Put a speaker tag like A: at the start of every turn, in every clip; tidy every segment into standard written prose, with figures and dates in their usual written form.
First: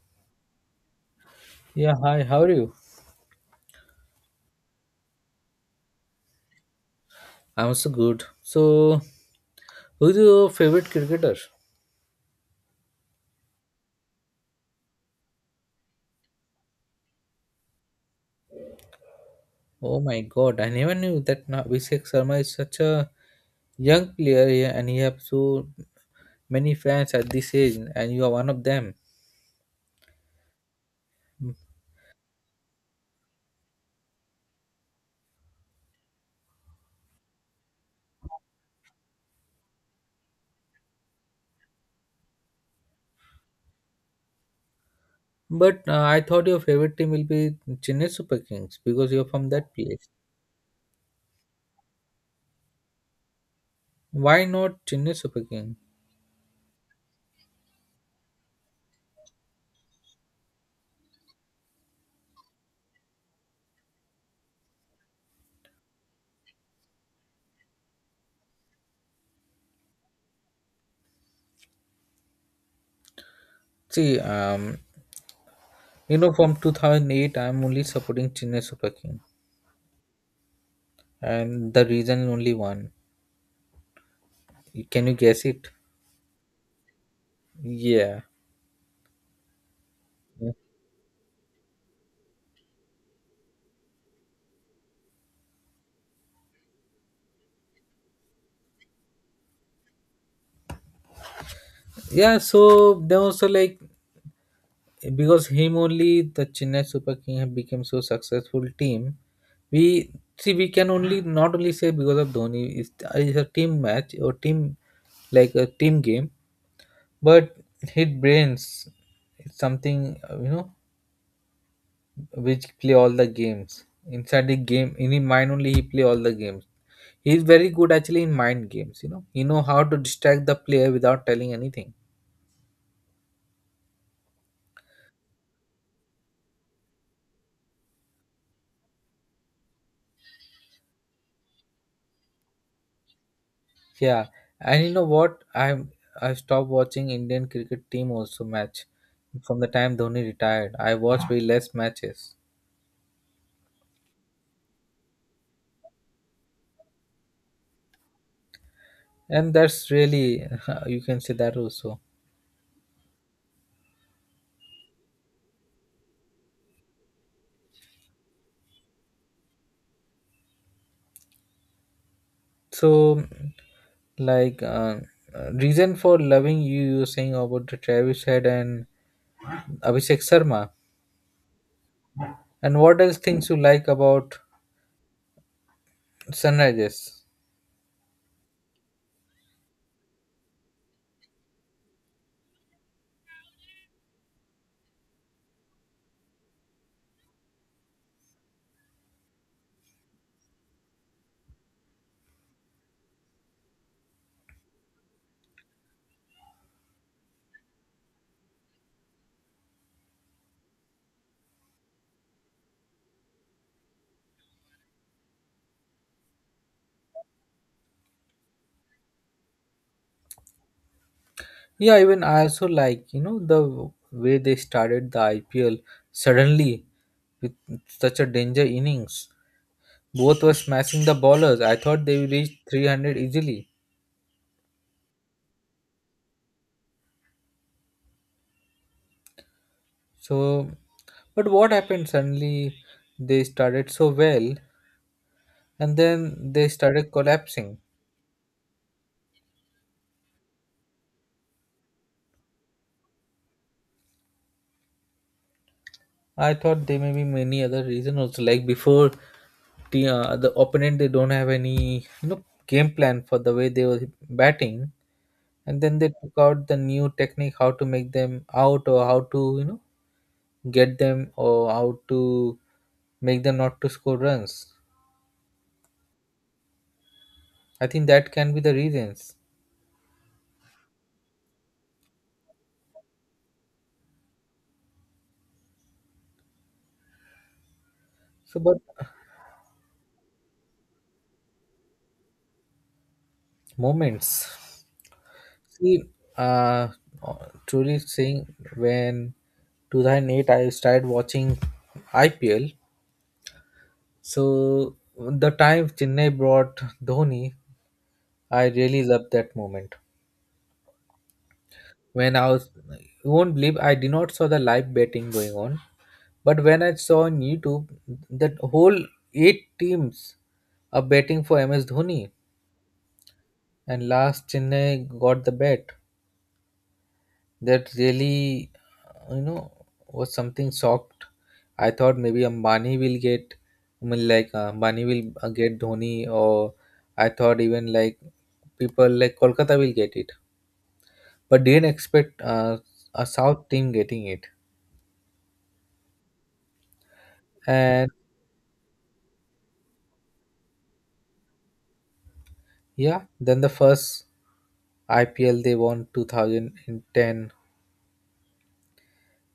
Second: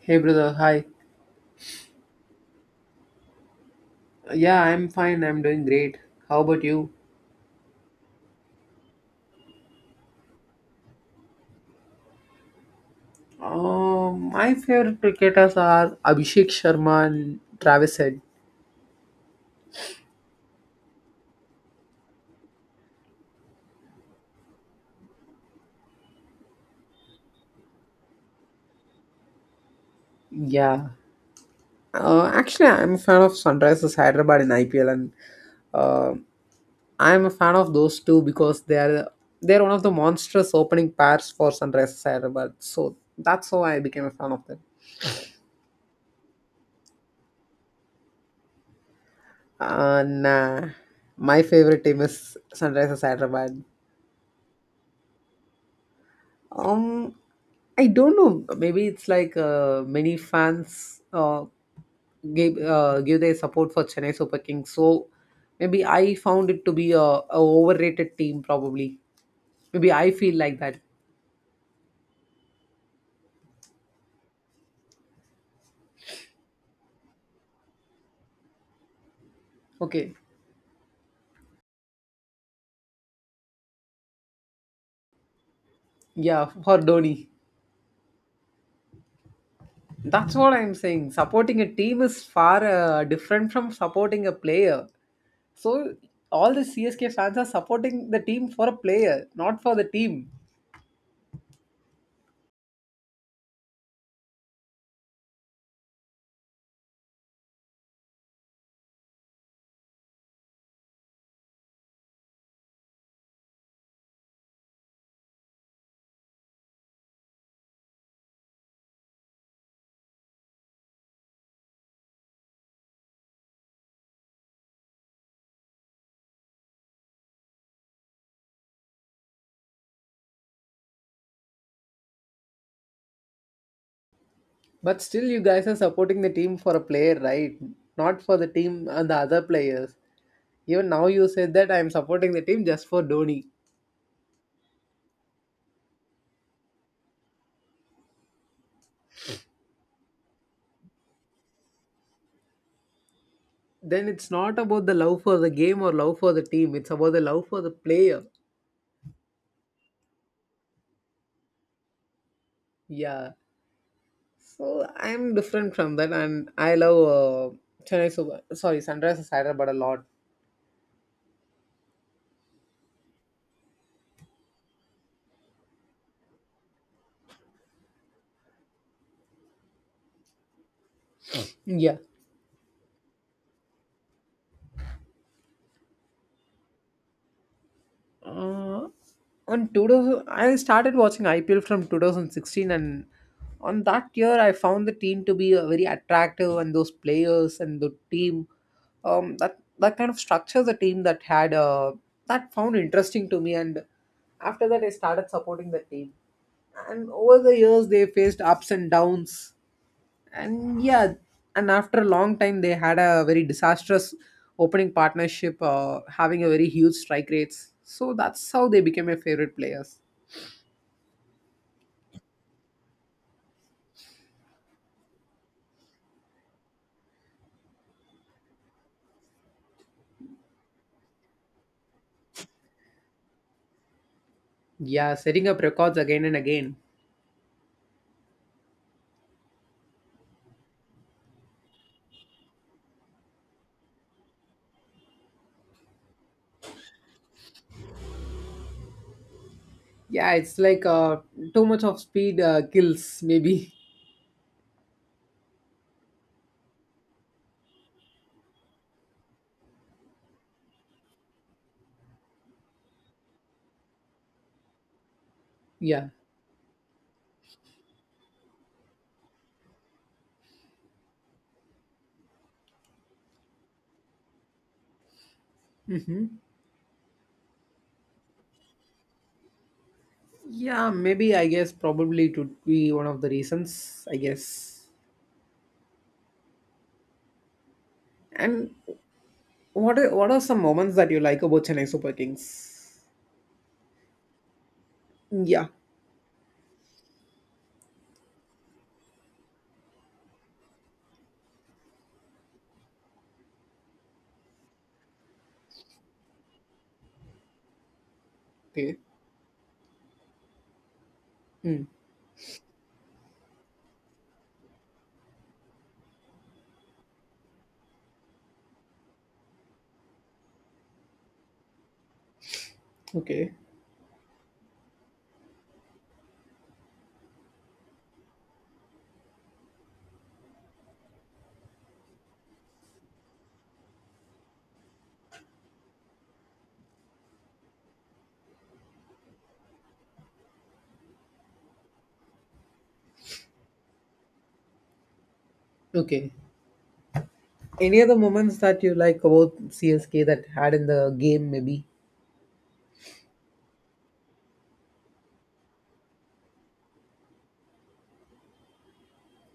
A: Hey brother, hi.
B: Yeah, hi, how are you?
A: Yeah, I'm fine. I'm doing great. How about you?
B: I'm also good. So, who's your favorite cricketer?
A: My favorite cricketers are Abhishek Sharma and Travis Head.
B: Oh my god, I never knew that Abhishek Sharma is such a young player, yeah, and he has so many fans at this age, and you are one of them.
A: Yeah. Actually, I'm a fan of Sunrisers Hyderabad in IPL, and uh, I'm a fan of those two because they're one of the monstrous opening pairs for Sunrisers Hyderabad. So that's how I became a fan of them.
B: But I thought your favorite team will be Chennai Super Kings because you're from that place.
A: And my favorite team is Sunrisers Hyderabad.
B: Why not Chennai Super King?
A: Um, I don't know. Maybe it's like many fans gave give their support for Chennai Super Kings. So maybe I found it to be a overrated team. Probably, maybe I feel like that.
B: See, you know, from 2008, I'm only supporting Chennai Super King,
A: Okay,
B: and the reason only one. Can you guess it?
A: yeah, for Dhoni.
B: Yeah.
A: That's what I'm saying. Supporting a team is far different from supporting a player. So all the CSK fans are supporting the team for a player, not for the team.
B: Yeah, so they also like because him only the Chennai Super King have become so successful team. We see we can only not only say because of Dhoni is a team match or team like a team game, but his brains is something you know, which play all the games inside the game in his mind only he play all the games. He is very good actually in mind games. You know he know how to distract the player without telling anything.
A: But still, you guys are supporting the team for a player, right? Not for the team and the other players. Even now, you said that I'm supporting the team just for Dhoni.
B: Yeah, and you know what? I've stopped watching Indian cricket team also match. From the time Dhoni retired, I watch way less matches,
A: Then it's not about the love for the game or love for the team. It's about the love for the player.
B: and that's really you can say that also.
A: Yeah. So I'm different from that, and I love Chennai Super. Sorry, Sunrisers Hyderabad a lot.
B: So, like uh, reason for loving you, you were saying about the Travis Head and Abhishek Sharma,
A: Yeah.
B: and what else things you like about Sunrises?
A: Uh, on 2000, I started watching IPL from 2016, and on that year, I found the team to be very attractive, and those players and the team, that kind of structure the team that had that found interesting to me, and after that, I started supporting the team. And over the years, they faced ups and downs, and, yeah, and after a long time they had a very disastrous opening partnership having a very huge strike rates, so that's how they became my favorite players.
B: Yeah, even I also like, you know, the way they started the IPL suddenly with such a danger innings. Both were smashing the ballers. I thought they reached 300 easily.
A: Yeah, setting up records again and again.
B: So, but what happened? Suddenly they started so well and then they started collapsing.
A: Yeah, it's like too much of speed kills, maybe.
B: I thought there may be many other reasons also. Like before, the opponent, they don't have any, you know, game plan for the way they were batting, and then they
A: Yeah,
B: took out the new technique, how to make them out or how to, you know, get them or how to make them not to score runs. I think that can be the reasons.
A: yeah, maybe I guess probably it would be one of the reasons, I guess.
B: So
A: And
B: but
A: what are some moments that you like about Chennai Super Kings?
B: moments.
A: Yeah.
B: See, uh truly saying, when 2008 I started watching IPL, so the time Chennai brought Dhoni, I
A: Okay.
B: really loved that moment.
A: Mm.
B: When I was, you won't believe I did not saw the live betting going on. But when I saw on YouTube that whole eight teams are betting for MS Dhoni,
A: Okay.
B: and last Chennai got the bet, that really, you know, was something shocked. I thought maybe Ambani will get, I mean, Ambani will get Dhoni, or I thought even like people like Kolkata will get it, but didn't expect a South team getting it.
A: Okay. Any
B: And
A: other moments that you like about CSK that had in the game, maybe?
B: yeah, then the first IPL they won 2010,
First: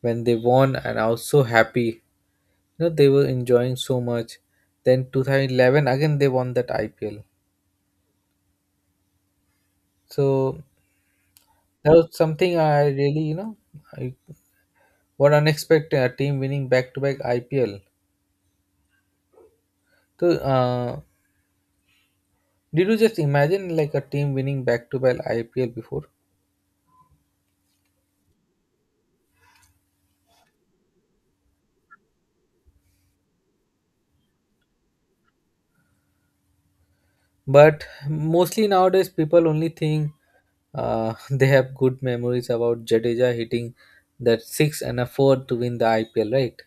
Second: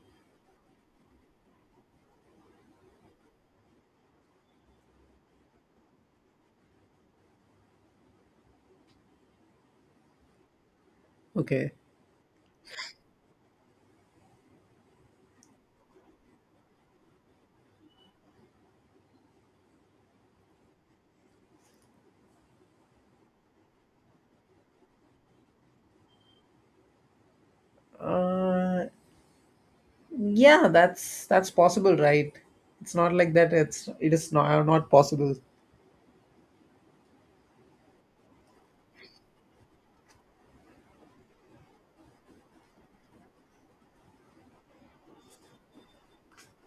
B: when they won and I was so happy. You know, they were enjoying so much. Then 2011 again they won that IPL. So
A: Okay.
B: that was something I really, you know, I, what unexpected a team winning back to back IPL. So did you just imagine like a team winning back to back IPL before?
A: Uh, yeah, that's possible, right? It's not like that. It is not possible.
B: But mostly nowadays people only think they have good memories about Jadeja hitting that six and a four to win the IPL, right?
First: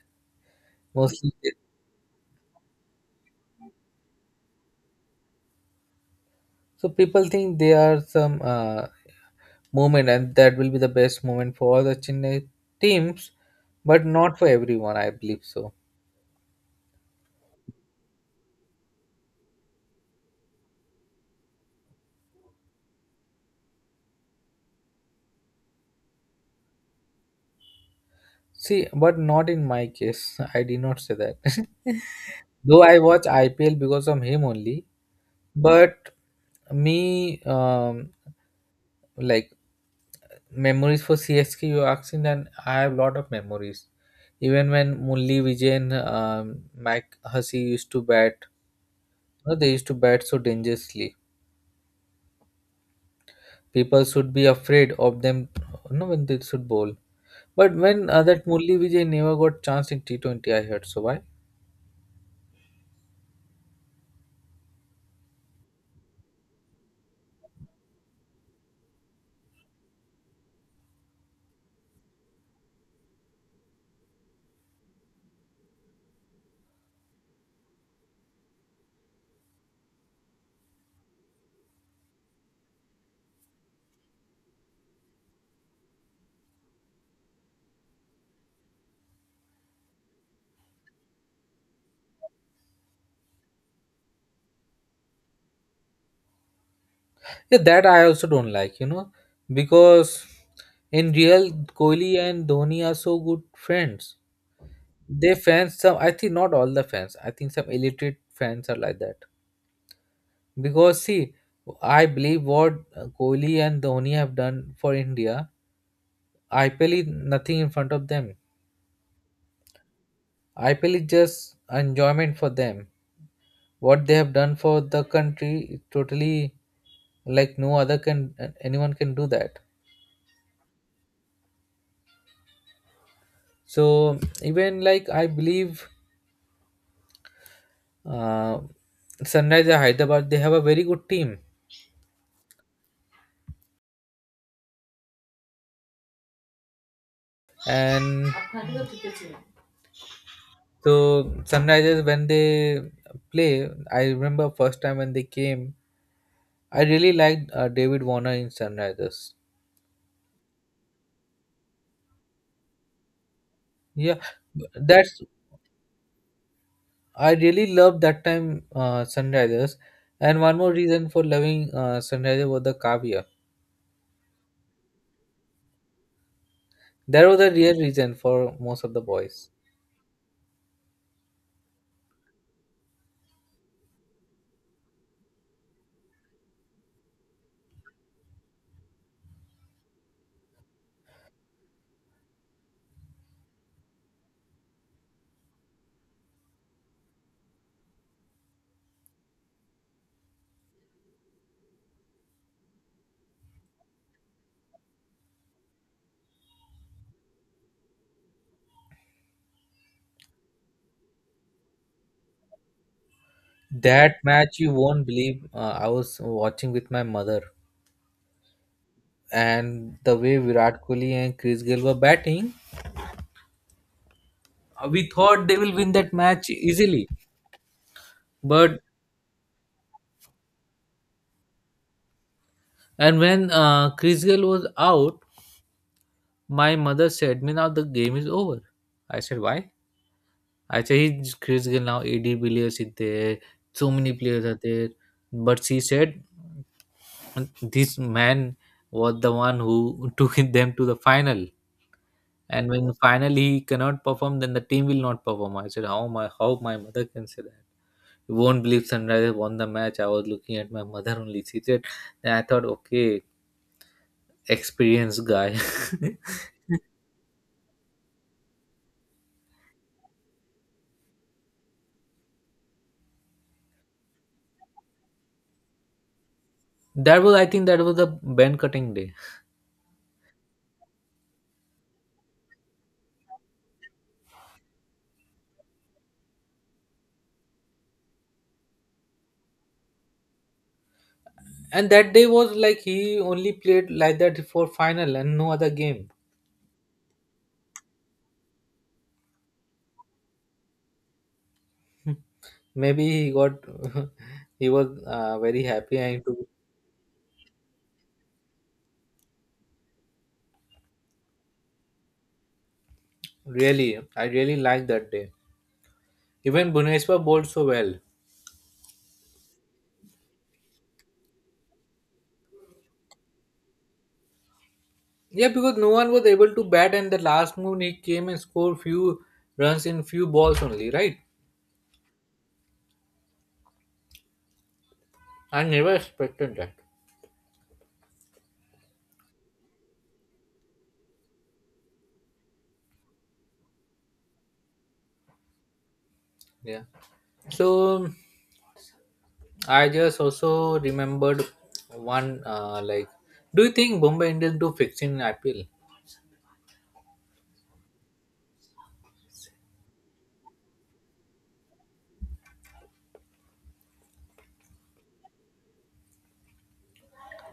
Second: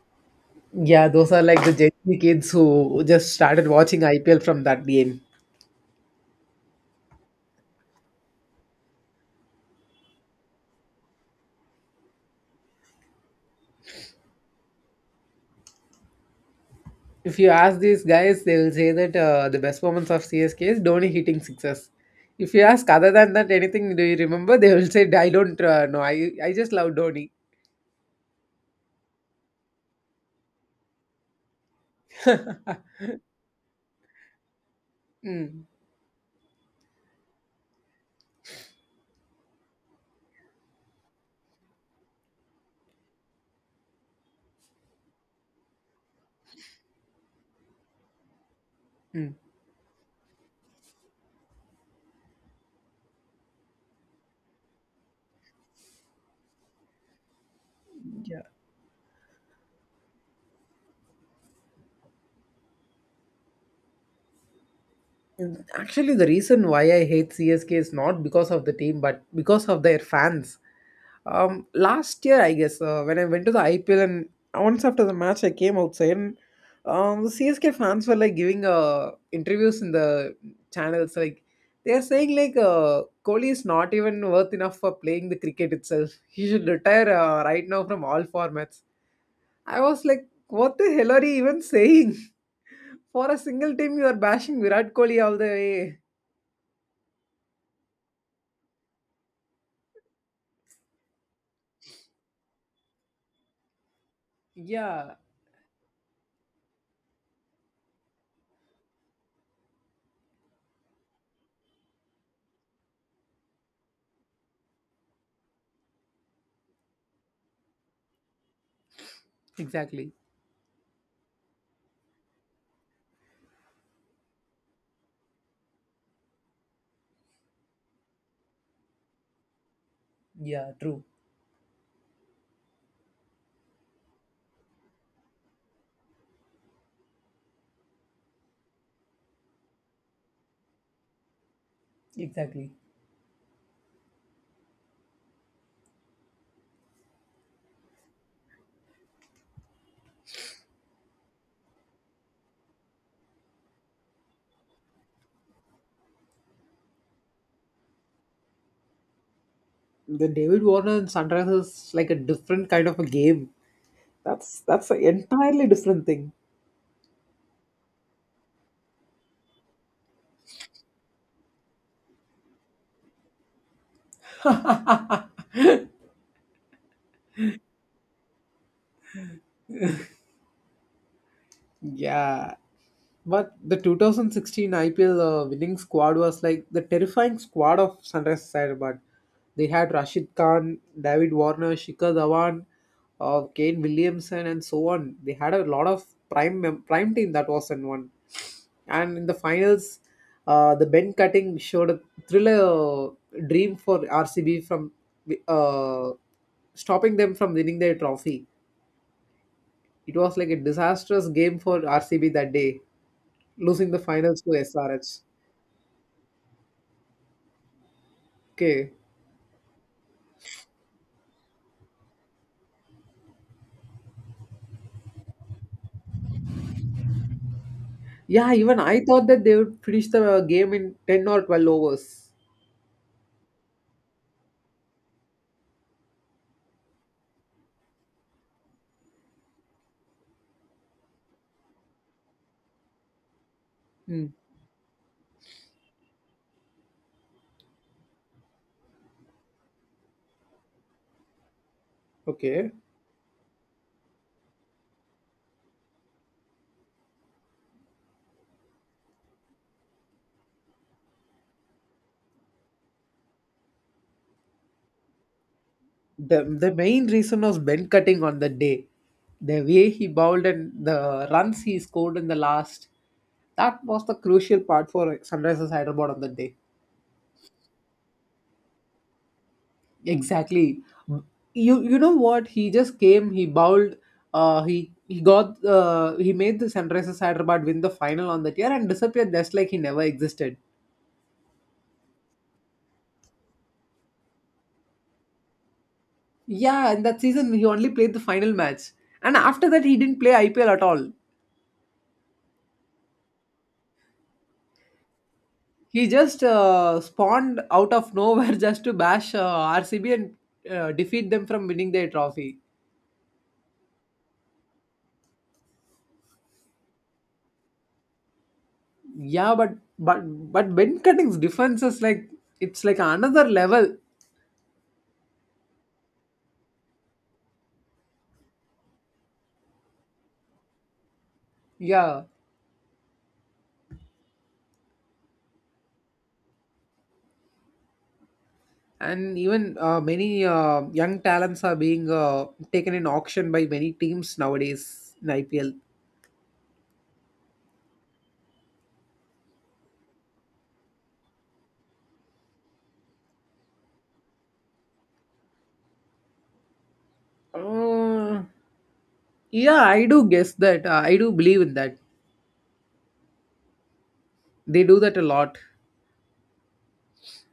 A: Yeah, those
B: Mostly.
A: are like the Gen Z kids who just started watching IPL from that game.
B: So people think they are some moment, and that will be the best moment for all the Chennai teams, but not for everyone. I believe so.
A: If you ask these guys, they will say that the best moments of CSK is Dhoni hitting sixes. If you ask other than that anything, do you remember? They will say, "I don't know. I just love Dhoni."
B: See, but not in my case. I did not say that. Though I watch IPL because of him only,
A: Mm,
B: but me like memories for CSK you asking, then I have lot of memories. Even when Murli Vijay and Mike Hussey used to bat,
A: mm.
B: no, they used to bat so dangerously. People should be afraid of them, no, when they should bowl. But when
A: Yeah.
B: that Murli Vijay never got chance in T20, I heard, so why?
A: Mm, actually, the reason why I hate CSK is not because of the team, but because of their fans. Last year, I guess, when I went to the IPL, and once after the match, I came outside, and the CSK fans were like giving interviews in the channels. Like they are saying, like Kohli is not even worth enough for playing the cricket itself. He should retire right now from all formats. I was like, what the hell are you even saying? For a single team, you are bashing Virat Kohli all the way.
B: Yeah, that I also don't like, you know, because in real, Kohli and Dhoni are so good friends.
A: Yeah,
B: They fans, some, I think, not all the fans, I think some illiterate fans are like that. Because see, I believe what Kohli and Dhoni have done for India, IPL is nothing in front of them.
A: exactly.
B: IPL is just enjoyment for them. What they have done for the country, it totally, like, no other can, anyone can do that.
A: Yeah, true.
B: So even like I believe uh, Sunrisers Hyderabad, they have a very good team,
A: Exactly.
B: and so Sunrisers when they play, I remember first time when they came, I really liked David Warner in Sunrisers.
A: The David Warner and Sunrisers is like a different kind of a game.
B: Yeah,
A: That's an
B: that's
A: entirely different thing.
B: I really loved that time, Sunrisers. And one more reason for loving Sunrisers was the Kavya. That was the real reason for most of the boys.
A: Yeah, but the 2016 IPL winning squad was like the terrifying squad of Sunrise Hyderabad. They had Rashid Khan, David Warner, Shikhar Dhawan, Kane Williamson, and so on. They had a lot of prime team that was in one. And in the finals, the Ben cutting showed a thriller dream for RCB from uh, stopping them from winning their trophy. It was like a disastrous game for RCB that day, losing the
B: That
A: finals to
B: match, you won't
A: SRH.
B: believe, I was watching with my mother,
A: Okay.
B: and the way Virat Kohli and Chris Gayle were batting, we thought they will win that match easily.
A: Yeah, even
B: But
A: I thought that they would finish the game in 10 or 12 overs.
B: and when Chris Gayle was out, my mother said, "Me now the game is over." I said, "Why?" I said, "He's Chris Gayle now. AD Villiers is there. So many
A: Hmm.
B: players are there." But she said, "This man was the one who took them to the final." And
A: Okay.
B: when finally he cannot perform, then the team will not perform. I said, how my mother can say that? You won't believe Sunrisers won the match. I was looking at my mother only. She said, then I thought, okay, experienced guy.
A: The main reason was Ben cutting on the day. The way he bowled and the runs he scored in the last. That was the crucial part for Sunrisers Hyderabad on the day.
B: That was, I think, that was the band cutting day.
A: Exactly. You know what? He just came, he bowled, he made the Sunrisers Hyderabad win the final on that year and disappeared just like he never existed.
B: And that day was like he only played like that for final and no other game.
A: Yeah, in that season he only played the final match, and after that he didn't play IPL at all.
B: Maybe he got, he was very happy
A: He
B: and
A: just
B: to,
A: spawned out of nowhere just to bash RCB and defeat them from winning their trophy.
B: really, I really liked that day. Even Buneshwar bowled so well.
A: Yeah, but Ben Cutting's defense is like, it's like another level.
B: Yeah, because no one was able to bat, and the last move he came and scored few runs in few balls only, right?
A: Yeah,
B: I never expected that.
A: and even many young talents are being taken in auction by many teams nowadays in IPL.
B: Yeah. So I just also remembered one do you think Bombay Indians do fixing IPL? You
A: Uh, yeah, I do guess that. I do believe in that. They do that a lot.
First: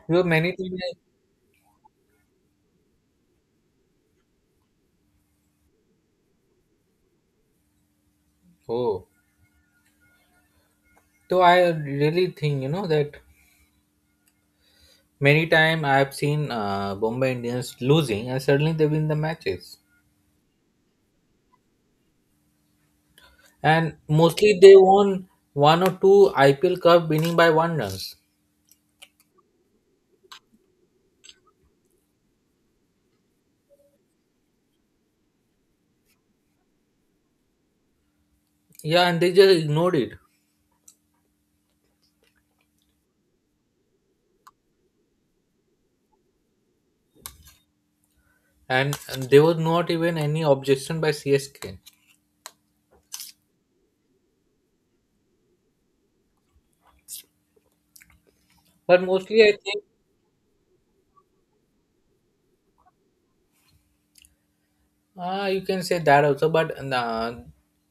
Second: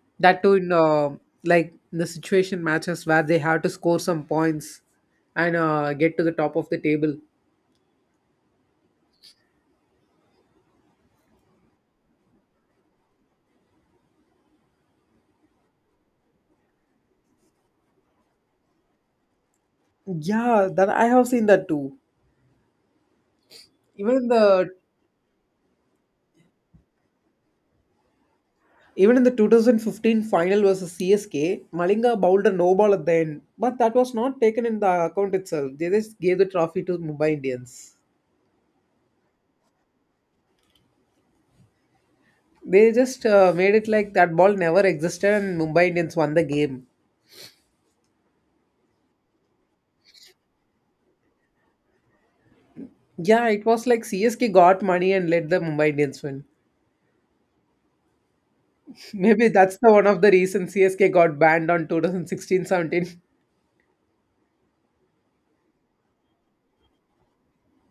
B: know,
A: That too
B: many
A: in
B: times.
A: like in the situation matches where they have to score some points and get to the top of the table.
B: Oh, so I really think, you know, that many time I have seen Bombay Indians losing, and suddenly they win the matches,
A: Yeah, that I have seen that too.
B: and
A: Even in
B: mostly
A: the
B: they won one or two IPL Cup winning by one run.
A: Even in the 2015 final versus CSK, Malinga bowled a no ball at the end, but that was not taken in the account itself. They just gave the trophy to Mumbai Indians.
B: Yeah, and they just ignored it.
A: They just made it like that ball never existed, and Mumbai Indians won the game.
B: And there was not even any objection by CSK.
A: Yeah, it was like CSK got money and let the Mumbai Indians win.
B: But mostly,
A: Maybe
B: I
A: that's
B: think
A: the one of the reasons CSK got banned on 2016-17.
B: you can say that also. But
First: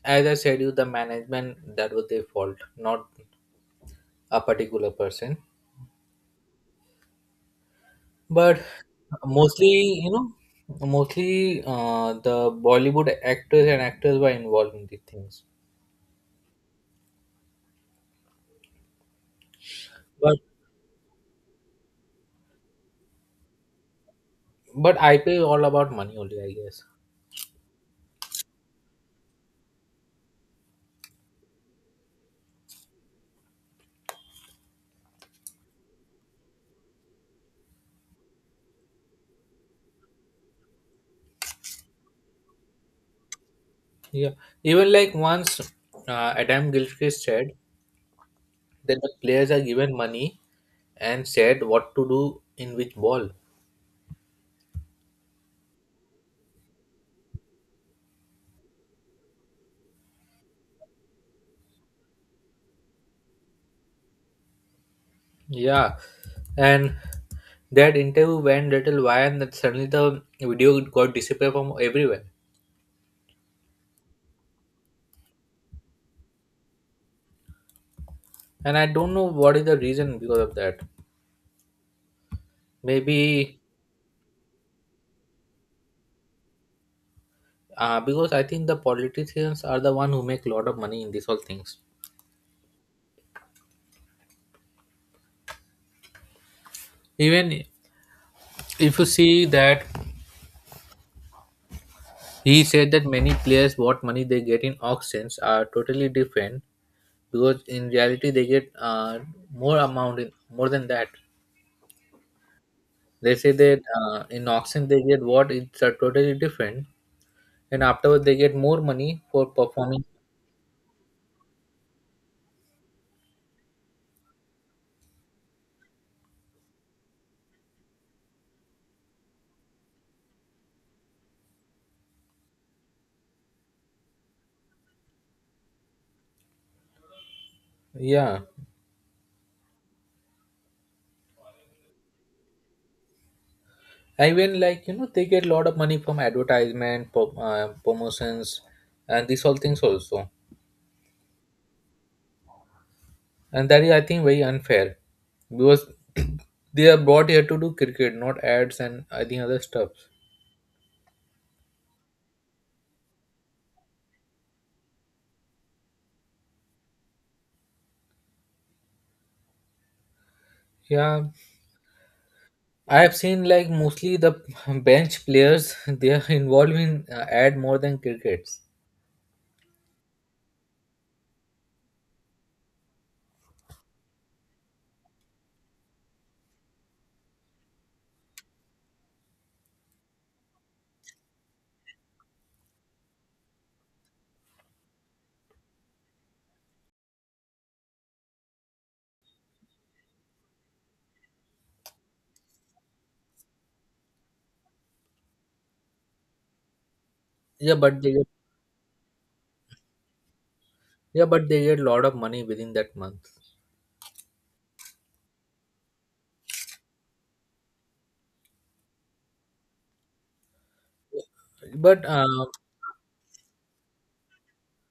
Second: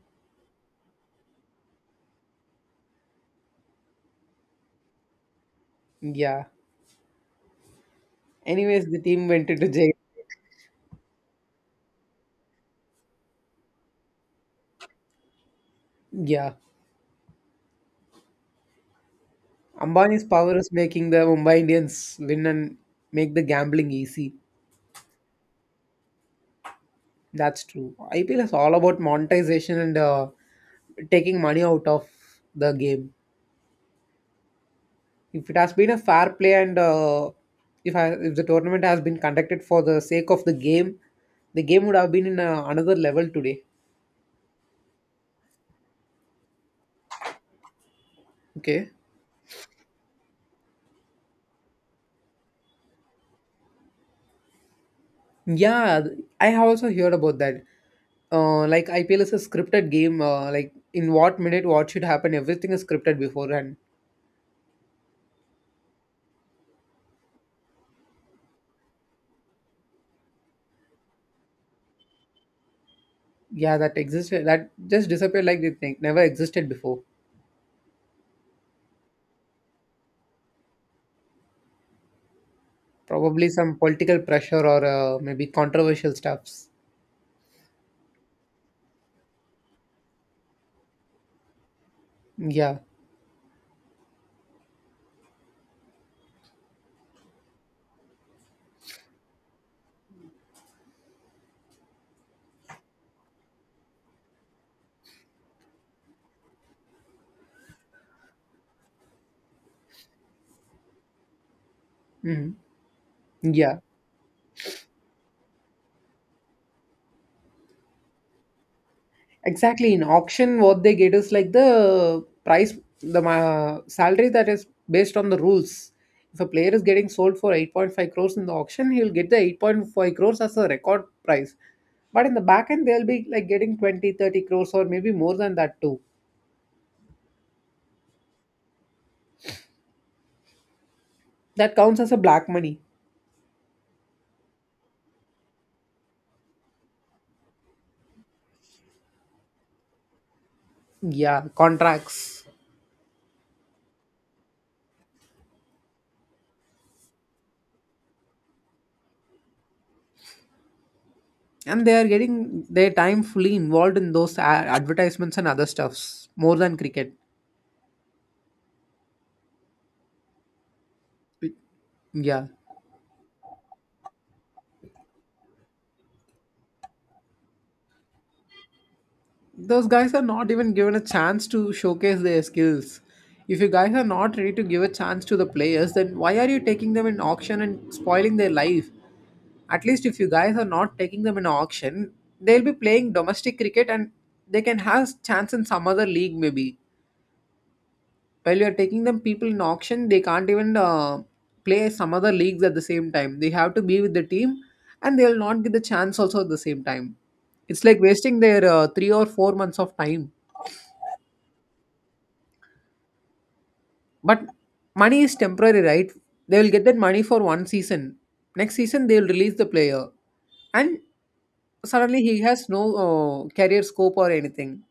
B: as I said, you, the management, that was their fault, not a particular person.
A: Yeah.
B: But
A: Anyways, the team went into jail.
B: mostly, you know, mostly the Bollywood actors and actors were involved in these things.
A: Yeah. Ambani's
B: But
A: power is making the Mumbai Indians win and make the gambling easy.
B: but IPL is all about money only, I guess.
A: That's true. IPL is all about monetization and taking money out of the game. If it has been a fair play and if the tournament has been conducted for the sake of the game would have been in another level today.
B: Yeah, even like once Adam Gilchrist said
A: Okay.
B: that the players are given money and said what to do in which ball.
A: Yeah, I have also heard about that. Like IPL is a scripted game. Like in what minute, what should happen, everything is scripted beforehand.
B: Yeah, and that interview went little wild, and that suddenly the video got disappeared from everywhere.
A: Yeah, that existed. That just disappeared like they think never existed before.
B: And I don't know what is the reason because of that.
A: Probably
B: Maybe
A: some political pressure or maybe controversial stuffs.
B: because I think the politicians are the one who make a lot of money in these all things.
A: Yeah.
B: Even if you see that, he said that many players what money they get in auctions are totally different, because in reality they get more amount in, more than that.
A: Hmm.
B: They say
A: Yeah.
B: that in auction they get what it's totally different, and afterwards they get more money for
A: Exactly. In
B: performing.
A: auction, what they get is like the price, the ma salary that is based on the rules. If a player is getting sold for 8.5 crores in the auction, he'll get the 8.5 crores as a record price. But in the back end, they'll be like getting 20, 30 crores or maybe more than that too.
B: Yeah,
A: That counts as a black money.
B: I mean, like, you know, they get a lot of money from advertisement, promotions, and these all things also,
A: Yeah, contracts.
B: and that is, I think, very unfair because they are brought here to do cricket, not ads and I think other stuff.
A: And they are getting their time fully involved in those advertisements and other stuffs more than cricket.
B: Yeah,
A: Yeah.
B: I have seen like mostly the bench players they are involved in ad more than crickets.
A: Those guys are not even given a chance to showcase their skills. If you guys are not ready to give a chance to the players, then why are you taking them in auction and spoiling their life? At least if you guys are not taking them in auction, they'll be playing domestic cricket and they can have chance in some other league maybe. While you're taking them people in auction, they can't even play some other leagues at the same time. They have to be with the team and they'll not get the chance also at the same time.
B: Yeah,
A: It's like
B: but they
A: wasting their 3 or 4 months of time.
B: Yeah, but they get a lot of money within that month.
A: But money is temporary, right? They will get that money for one season. Next season, they will release the player, and
B: But
A: suddenly he
B: uh,
A: has no career scope or anything.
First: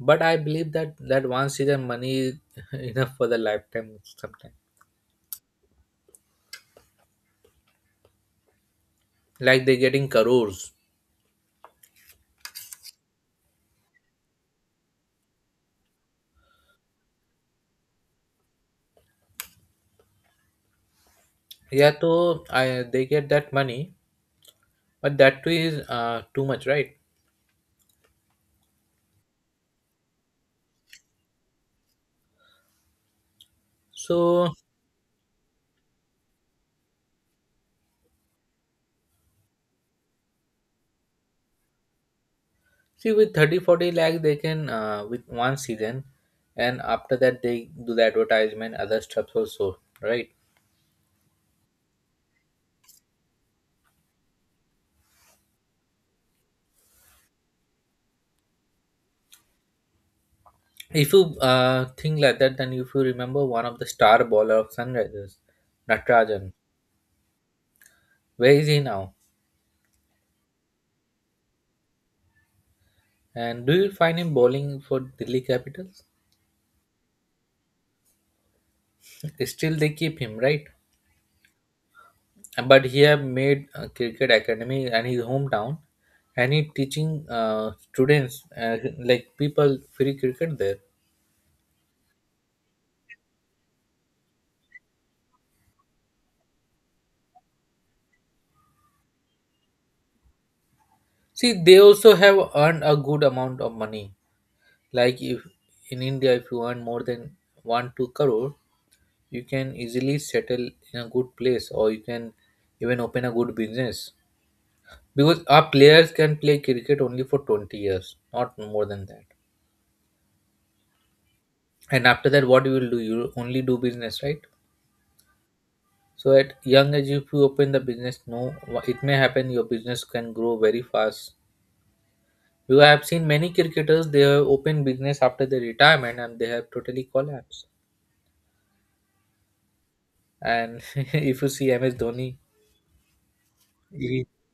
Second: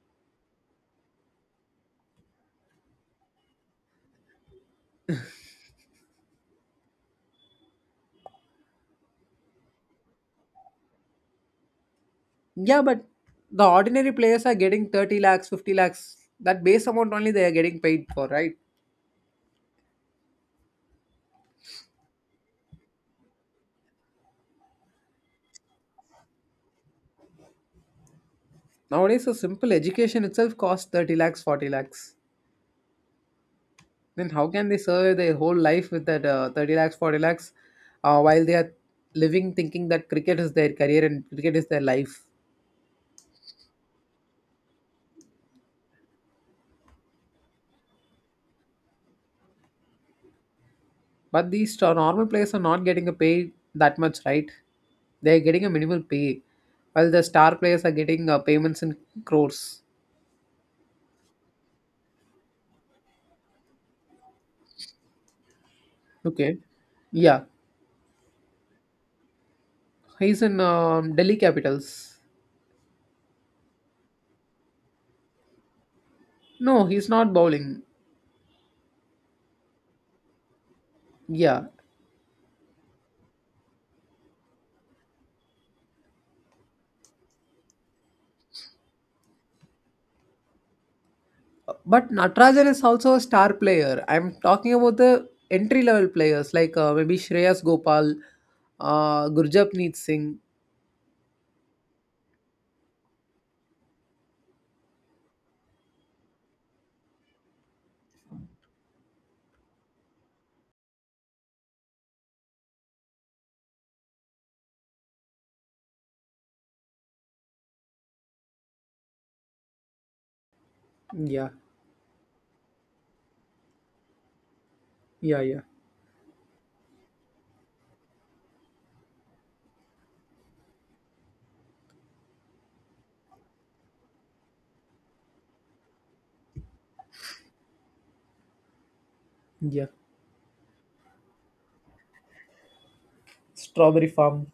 B: but I believe that that one season money is enough for the lifetime sometimes. Like they getting crores.
A: Yeah, but the ordinary players are getting 30 lakhs, 50 lakhs. That base amount only they are getting paid for, right?
B: Yeah, so I they get that money, but that too is too much, right?
A: Nowadays, a simple education itself costs 30 lakhs, 40 lakhs. Then how
B: So
A: can they survive their whole life with that 30 lakhs, 40 lakhs while they are living, thinking that cricket is their career and cricket is their life?
B: see, with 30, 40 lakh, they can, with one season, and after that they do the advertisement, other stuff also, right?
A: But these normal players are not getting a pay that much, right? They're getting a minimal pay, while the star players are getting payments in crores.
B: If you think like that, then if you remember one of the star bowler of Sunrisers, Natarajan.
A: Okay. Yeah,
B: Where is he now?
A: he's in Delhi Capitals.
B: And do you find him bowling for Delhi Capitals?
A: No, he's not bowling.
B: Still, they keep him, right?
A: Yeah,
B: But he have made a cricket academy and his hometown, and he teaching students, like people, free cricket there.
A: but Natarajan is also a star player. I'm talking about the entry level players like maybe Shreyas Gopal, Gurjapneet Singh.
B: See, they also have earned a good amount of money. Like if in India, if you earn more than 1, 2 crore, you can easily settle in a good place, or you can even open a good business. Because our players can play cricket only for 20 years, not more than that.
A: Yeah,
B: And after that, what you will do? You only do business, right?
A: yeah, yeah,
B: So at young age, if you open the business, no, it may happen your business can grow very fast. Because I have seen many cricketers, they have opened business after their retirement and they have totally collapsed.
A: yeah.
B: And if you see MS Dhoni,
A: Strawberry
B: he
A: Farm.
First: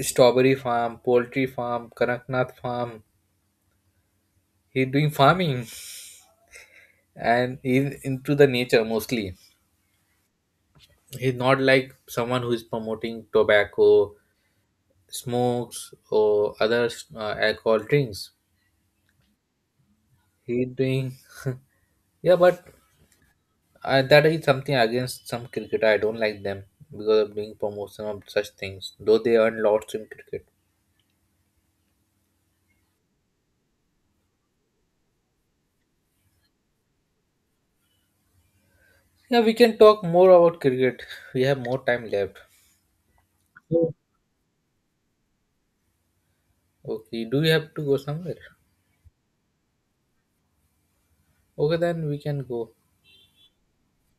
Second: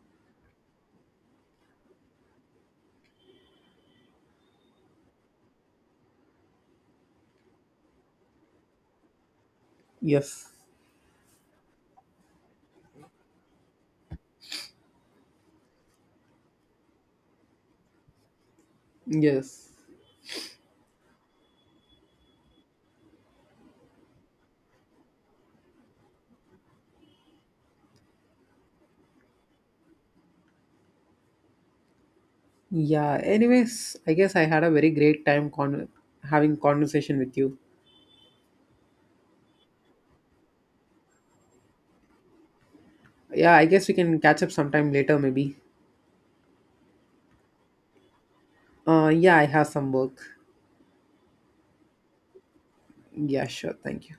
B: strawberry farm, poultry farm, Karaknath farm, he's doing farming and he's into the nature mostly.
A: Yes,
B: He's not like someone who is promoting tobacco smokes or other alcohol drinks.
A: yes.
B: He's doing yeah, but that is something against some cricketer, I don't like them because of doing promotion of such things, though they earn lots in cricket.
A: Yeah, anyways, I guess I had a very great time con having conversation with you.
B: Yeah, we can talk more about cricket, we have more time left.
A: Yeah, I guess we
B: So,
A: can catch up sometime later maybe.
B: okay, do you have to go somewhere?
A: Yeah, I have some work.
B: Okay, then we can go.
A: Yeah, sure. Thank you.